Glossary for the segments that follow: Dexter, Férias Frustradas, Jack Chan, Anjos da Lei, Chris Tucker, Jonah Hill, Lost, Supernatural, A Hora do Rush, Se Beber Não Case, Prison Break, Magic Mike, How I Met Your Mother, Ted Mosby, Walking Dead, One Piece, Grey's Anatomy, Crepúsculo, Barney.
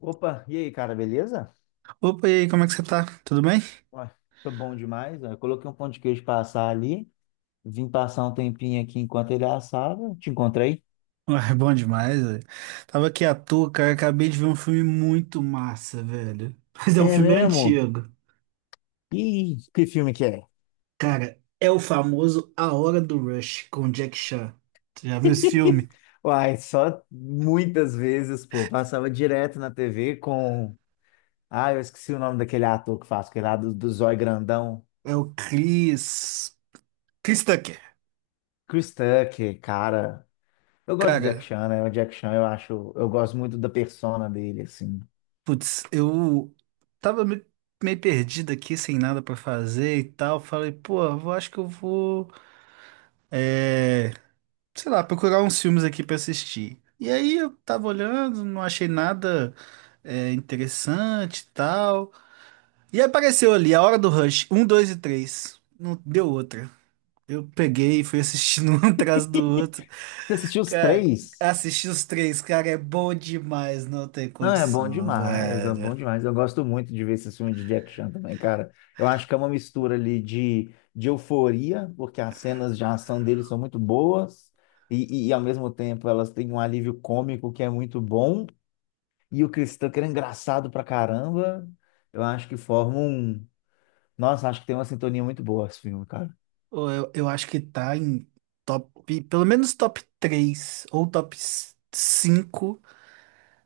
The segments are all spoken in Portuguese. Opa, e aí, cara, beleza? Opa, e aí, como é que você tá? Tudo bem? Ué, tô bom demais. Ó. Eu coloquei um pão de queijo pra assar ali. Vim passar um tempinho aqui enquanto ele assava. Te encontrei. Ué, bom demais, velho. Tava aqui à toa, cara, acabei de ver um filme muito massa, velho. Mas é um É filme mesmo? antigo. Ih, que filme que é? Cara, é o famoso A Hora do Rush, com Jack Chan. Você já viu esse filme? Uai, só muitas vezes, pô. Passava direto na TV com. Ah, eu esqueci o nome daquele ator que faz, aquele lá do, Zói Grandão. É o Chris Tucker. Chris Tucker, cara. Eu gosto do Jack Cara, Chan, né? O Jack Chan, eu acho. Eu gosto muito da persona dele, assim. putz, eu tava meio perdido aqui, sem nada pra fazer e tal. Falei, pô, eu acho que eu vou, é, sei lá, procurar uns filmes aqui pra assistir. E aí eu tava olhando, não achei nada interessante e tal. E apareceu ali A Hora do Rush, um, dois e três. Não deu outra. Eu peguei e fui assistindo um atrás do outro. Você assistiu os Cara, três? assisti os três, cara, é bom demais, não tem Não, é bom condição, demais, é bom velho. demais. Eu gosto muito de ver esse filme de Jack Chan também, cara. Eu acho que é uma mistura ali de euforia, porque as cenas de ação dele são muito boas, e ao mesmo tempo elas têm um alívio cômico que é muito bom, e o Chris Tucker é engraçado pra caramba. Eu acho que forma um. Nossa, acho que tem uma sintonia muito boa esse filme, cara. Ou, eu acho que tá em top, pelo menos top 3 ou top 5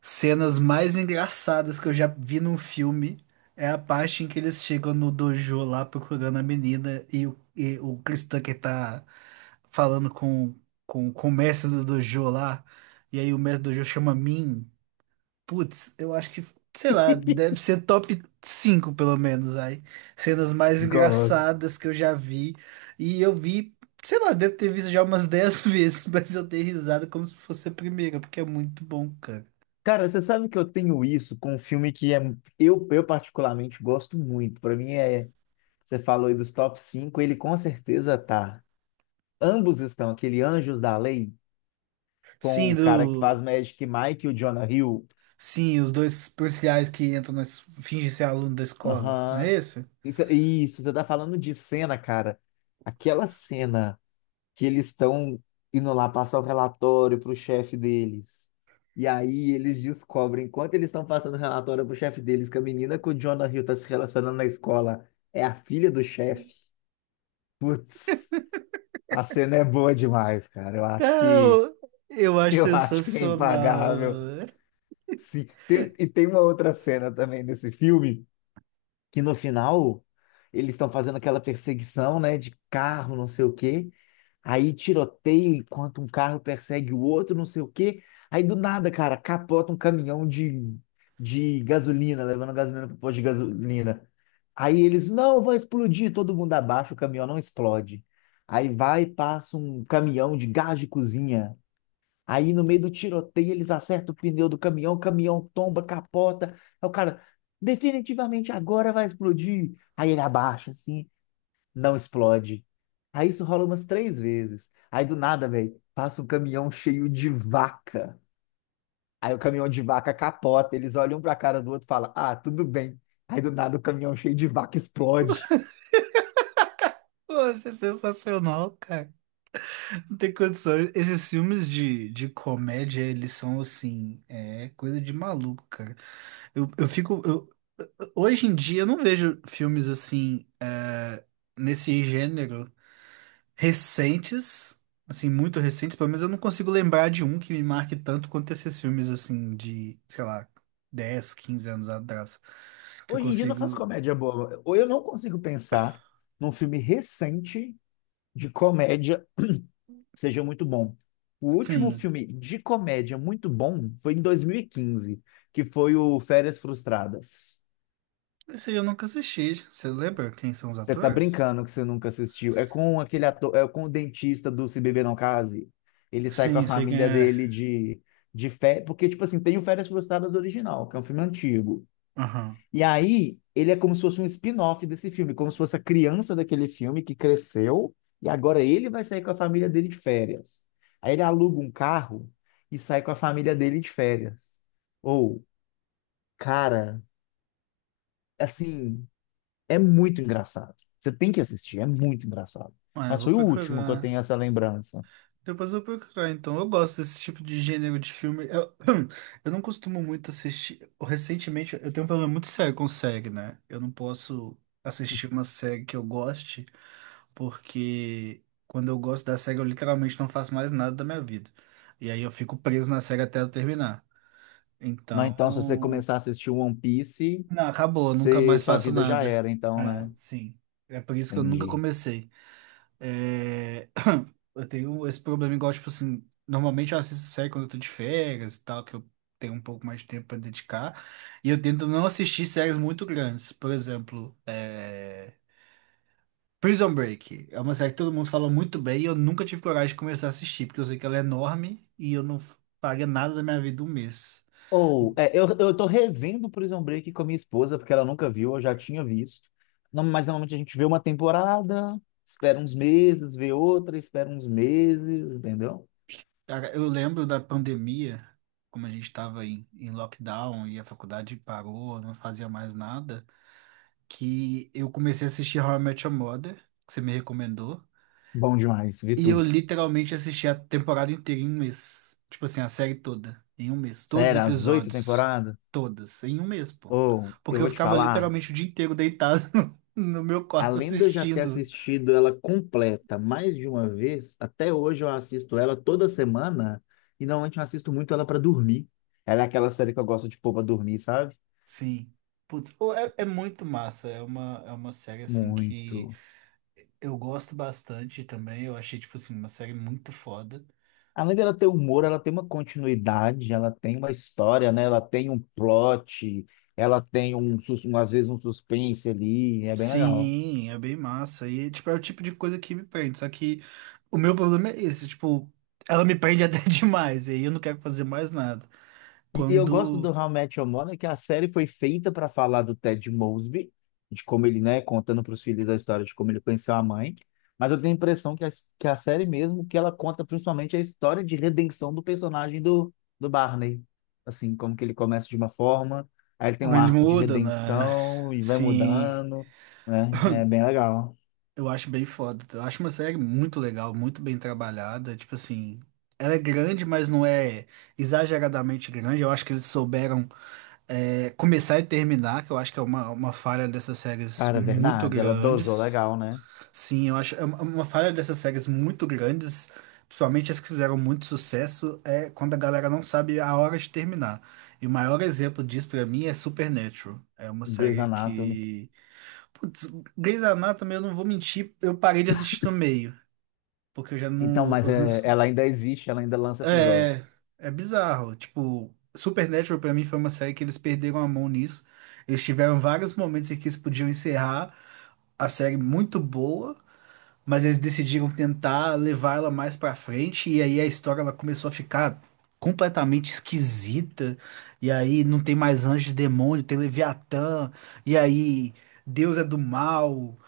cenas mais engraçadas que eu já vi num filme, é a parte em que eles chegam no dojo lá procurando a menina e o Cristã que tá falando com o mestre do dojo lá, e aí o mestre do dojo chama Min. Putz, eu acho que, sei lá, deve ser top 5 pelo menos aí. Cenas mais Gosto. engraçadas que eu já vi. E eu vi, sei lá, devo ter visto já umas 10 vezes, mas eu dei risada como se fosse a primeira, porque é muito bom, cara. Cara, você sabe que eu tenho isso com um filme que é, eu particularmente gosto muito. Pra mim é. Você falou aí dos top 5, ele com certeza tá. Ambos estão, aquele Anjos da Lei, com Sim, o cara que faz do. Magic Mike e o Jonah Hill. Sim, os dois policiais que entram fingem ser aluno da escola, não é Aham. esse? Isso, você tá falando de cena, cara. Aquela cena que eles estão indo lá passar o relatório pro chefe deles. E aí eles descobrem, enquanto eles estão passando o relatório pro chefe deles, que a menina que o Jonah Hill tá se relacionando na escola é a filha do chefe. Putz, a cena é boa demais, cara. Eu Ah, acho que Eu, eu acho eu acho que é sensacional, impagável. velho. Sim. E tem uma outra cena também nesse filme, que no final eles estão fazendo aquela perseguição, né, de carro, não sei o quê. Aí tiroteio enquanto um carro persegue o outro, não sei o quê. Aí do nada, cara, capota um caminhão de gasolina, levando gasolina para o posto de gasolina. Aí eles, não, vai explodir, todo mundo abaixa, o caminhão não explode. Aí vai e passa um caminhão de gás de cozinha. Aí no meio do tiroteio eles acertam o pneu do caminhão, o caminhão tomba, capota. Aí o cara, definitivamente agora vai explodir. Aí ele abaixa assim, não explode. Aí isso rola umas três vezes. Aí do nada, velho, passa um caminhão cheio de vaca. Aí o caminhão de vaca capota, eles olham um pra cara do outro e falam, ah, tudo bem. Aí do nada o caminhão cheio de vaca explode. Eu acho sensacional, cara. Não tem condições. Esses filmes de comédia, eles são assim, é coisa de maluco, cara. Eu, eu fico. eu- Hoje em dia eu não vejo filmes assim, nesse gênero, recentes, assim, muito recentes, pelo menos eu não consigo lembrar de um que me marque tanto quanto esses filmes, assim, de, sei lá, 10, 15 anos atrás, que eu Hoje em dia não faz consigo. comédia boa. Ou eu não consigo pensar num filme recente de comédia seja muito bom. O último Sim, filme de comédia muito bom foi em 2015, que foi o Férias Frustradas. esse aí eu nunca assisti, você lembra quem são os Você tá atores? brincando que você nunca assistiu. É com aquele ator, é com o dentista do Se Beber Não Case. Ele sai com a Sim, sei quem família é. dele de férias, porque, tipo assim, tem o Férias Frustradas original, que é um filme antigo. Aham. E aí, ele é como se fosse um spin-off desse filme, como se fosse a criança daquele filme que cresceu e agora ele vai sair com a família dele de férias. Aí ele aluga um carro e sai com a família dele de férias. Ou, cara, assim, é muito engraçado. Você tem que assistir, é muito engraçado. Ah, eu Mas vou foi o último que eu tenho procurar, essa lembrança. depois eu vou procurar, então, eu gosto desse tipo de gênero de filme, eu, eu não costumo muito assistir, recentemente eu tenho um problema muito sério com série, né, eu não posso assistir uma série que eu goste, porque quando eu gosto da série, eu literalmente não faço mais nada da minha vida. E aí eu fico preso na série até eu terminar. Não, então, se você Então, começar a assistir One Piece, não, acabou, eu nunca você, mais sua faço vida já nada. era, então, Ah, né? sim. É por isso que eu nunca Entendi. comecei. É, eu tenho esse problema igual, tipo assim, normalmente eu assisto série quando eu tô de férias e tal, que eu tenho um pouco mais de tempo pra dedicar. E eu tento não assistir séries muito grandes. Por exemplo, Prison Break é uma série que todo mundo fala muito bem e eu nunca tive coragem de começar a assistir, porque eu sei que ela é enorme e eu não paguei nada da minha vida um mês. Ou, é, eu tô revendo Prison Break com a minha esposa, porque ela nunca viu, eu já tinha visto. Não, mas normalmente a gente vê uma temporada, espera uns meses, vê outra, espera uns meses, entendeu? Cara, eu lembro da pandemia, como a gente estava em lockdown e a faculdade parou, não fazia mais nada, que eu comecei a assistir How I Met Your Mother, que você me recomendou. Bom demais, vi E eu tudo. literalmente assisti a temporada inteira em um mês. Tipo assim, a série toda. Em um mês. Todos os Sério, as oito episódios. temporadas? Todas. Em um mês, pô. Ou, eu Porque eu vou te ficava falar, literalmente o dia inteiro deitado no meu quarto além de eu já ter assistindo. assistido ela completa mais de uma vez, até hoje eu assisto ela toda semana, e normalmente eu assisto muito ela para dormir. Ela é aquela série que eu gosto de pôr pra dormir, sabe? Sim. Putz, ô, é muito massa. É uma série, assim, que Muito. eu gosto bastante também. Eu achei, tipo assim, uma série muito foda. Além dela ter humor, ela tem uma continuidade, ela tem uma história, né? Ela tem um plot, ela tem um, um às vezes um suspense ali, é bem legal. Sim, é bem massa. E, tipo, é o tipo de coisa que me prende. Só que o meu problema é esse, tipo, ela me prende até demais, e aí eu não quero fazer mais nada. E eu gosto Quando do How I Met Your Mother, que a série foi feita para falar do Ted Mosby, de como ele, né, contando para os filhos a história de como ele conheceu a mãe. Mas eu tenho a impressão que a, série mesmo, que ela conta principalmente a história de redenção do personagem do Barney. Assim, como que ele começa de uma forma, aí ele tem um ele arco de muda, né? redenção e vai Sim, mudando, né? É bem legal. eu acho bem foda. Eu acho uma série muito legal, muito bem trabalhada. Tipo assim, ela é grande, mas não é exageradamente grande. Eu acho que eles souberam começar e terminar, que eu acho que é uma falha dessas séries Cara, é muito verdade, ela dosou grandes. legal, né? Sim, eu acho é uma falha dessas séries muito grandes, principalmente as que fizeram muito sucesso, é quando a galera não sabe a hora de terminar. E o maior exemplo disso pra mim é Supernatural. É uma Grey's série Anatomy. que, putz, Grey's Anatomy, eu não vou mentir, eu parei de assistir no meio, porque eu já Então, não mas os é, meus. ela ainda existe, ela ainda lança episódio. É é bizarro, tipo, Supernatural pra mim foi uma série que eles perderam a mão nisso. Eles tiveram vários momentos em que eles podiam encerrar a série muito boa, mas eles decidiram tentar levar ela mais pra frente e aí a história ela começou a ficar completamente esquisita. E aí não tem mais anjo e demônio, tem Leviatã, e aí Deus é do mal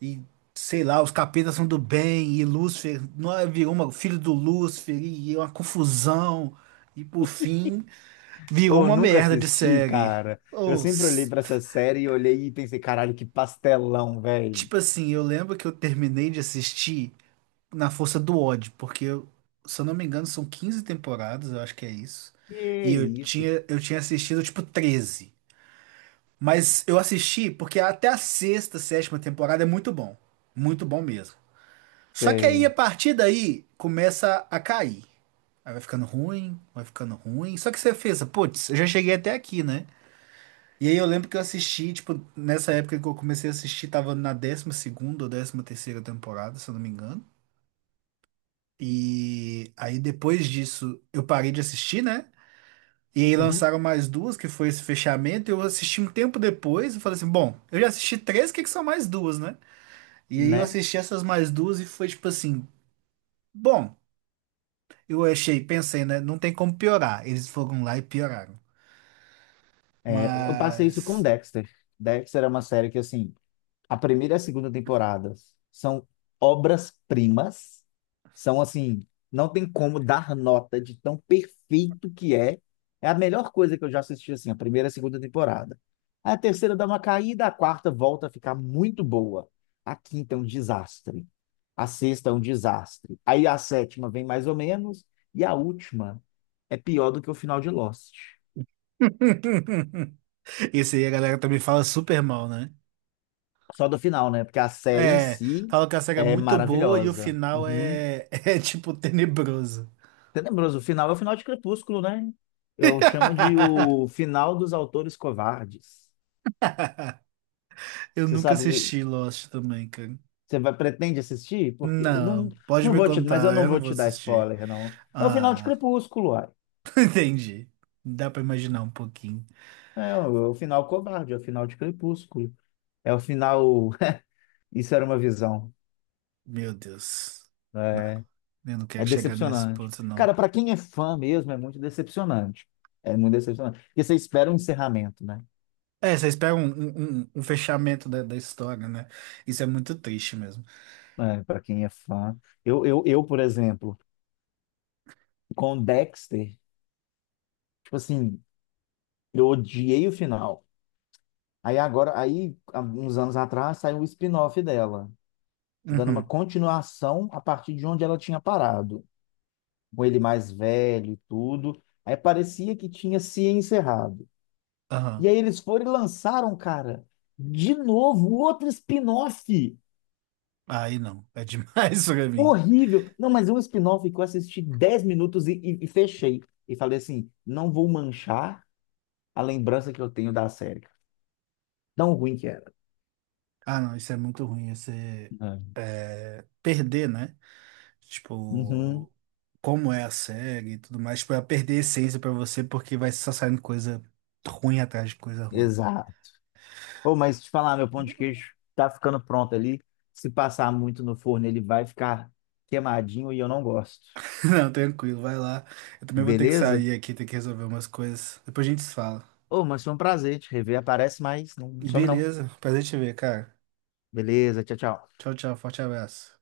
e sei lá, os capetas são do bem e Lúcifer não é, virou uma filho do Lúcifer e uma confusão. E por fim, virou Eu uma nunca merda de assisti, série. cara. Eu Ou, sempre olhei pra essa série e olhei e pensei, caralho, que pastelão, velho. tipo assim, eu lembro que eu terminei de assistir na força do ódio, porque se eu não me engano são 15 temporadas, eu acho que é isso. Que E eu isso, tinha eu tinha assistido tipo 13. Mas eu assisti porque até a sexta, sétima temporada é muito bom. Muito bom mesmo. Só que aí a sei. partir daí começa a cair. Aí vai ficando ruim, vai ficando ruim. Só que você fez, putz, eu já cheguei até aqui, né? E aí eu lembro que eu assisti, tipo, nessa época que eu comecei a assistir, tava na 12ª ou 13ª temporada, se eu não me engano. E aí depois disso eu parei de assistir, né? E aí Uhum, lançaram mais duas, que foi esse fechamento. Eu assisti um tempo depois e falei assim: bom, eu já assisti três, o que é que são mais duas, né? E aí eu né? assisti essas mais duas e foi tipo assim: bom, eu achei, pensei, né? Não tem como piorar. Eles foram lá e pioraram. É, eu passei isso com Mas. Dexter. Dexter é uma série que, assim, a primeira e a segunda temporada são obras-primas. São assim, não tem como dar nota de tão perfeito que é. É a melhor coisa que eu já assisti assim, a primeira e a segunda temporada. A terceira dá uma caída, a quarta volta a ficar muito boa. A quinta é um desastre. A sexta é um desastre. Aí a sétima vem mais ou menos e a última é pior do que o final de Lost. Esse aí a galera também fala super mal, né? Só do final, né? Porque a série em É, si fala que a série é é muito boa e o maravilhosa. final Uhum. é, é tipo tenebroso. Tenebroso. O final é o final de Crepúsculo, né? Eu chamo de o final dos autores covardes. Eu Você nunca sabe, assisti Lost também, cara. você vai, pretende assistir? Porque não, Não, pode não me vou te, mas eu contar, não eu não vou vou te dar assistir. spoiler, não. É o final de Ah, Crepúsculo, uai. entendi. Dá pra imaginar um pouquinho. É, o é o final covarde, é o final de Crepúsculo. É o final. Isso era uma visão. Meu Deus. Não, É, eu não quero é chegar nesse decepcionante. ponto, não. Cara, para quem é fã mesmo, é muito decepcionante. É muito decepcionante. Porque você espera um encerramento, né? É, vocês pegam um fechamento da história, né? Isso é muito triste mesmo. É, para quem é fã. Eu, por exemplo, com Dexter. Tipo assim, eu odiei o final. Aí agora, aí, há uns anos atrás, saiu o spin-off dela, dando uma Uhum, continuação a partir de onde ela tinha parado, com ele mais velho e tudo. Aí parecia que tinha se encerrado. E aham. aí eles foram e lançaram, cara, de novo, outro spin-off. Aí não, é demais pra mim. Horrível. Não, mas é um spin-off que eu assisti 10 minutos e fechei. E falei assim, não vou manchar a lembrança que eu tenho da série. Tão ruim que era. Ah, não, isso é muito ruim. Você É. Perder, né? Uhum, Tipo, como é a série e tudo mais. Tipo, vai perder a essência pra você porque vai só saindo coisa ruim atrás de coisa ruim. exato. Pô, mas te falar, meu pão de queijo tá ficando pronto ali. Se passar muito no forno, ele vai ficar queimadinho e eu não gosto. Não, tranquilo, vai lá. Eu também vou ter que Beleza? sair aqui, ter que resolver umas coisas. Depois a gente se fala. Ô, mas foi um prazer te rever. Aparece mais, não some não. Beleza, prazer te ver, cara. Beleza, tchau, tchau. Tchau, tchau, forte abraço.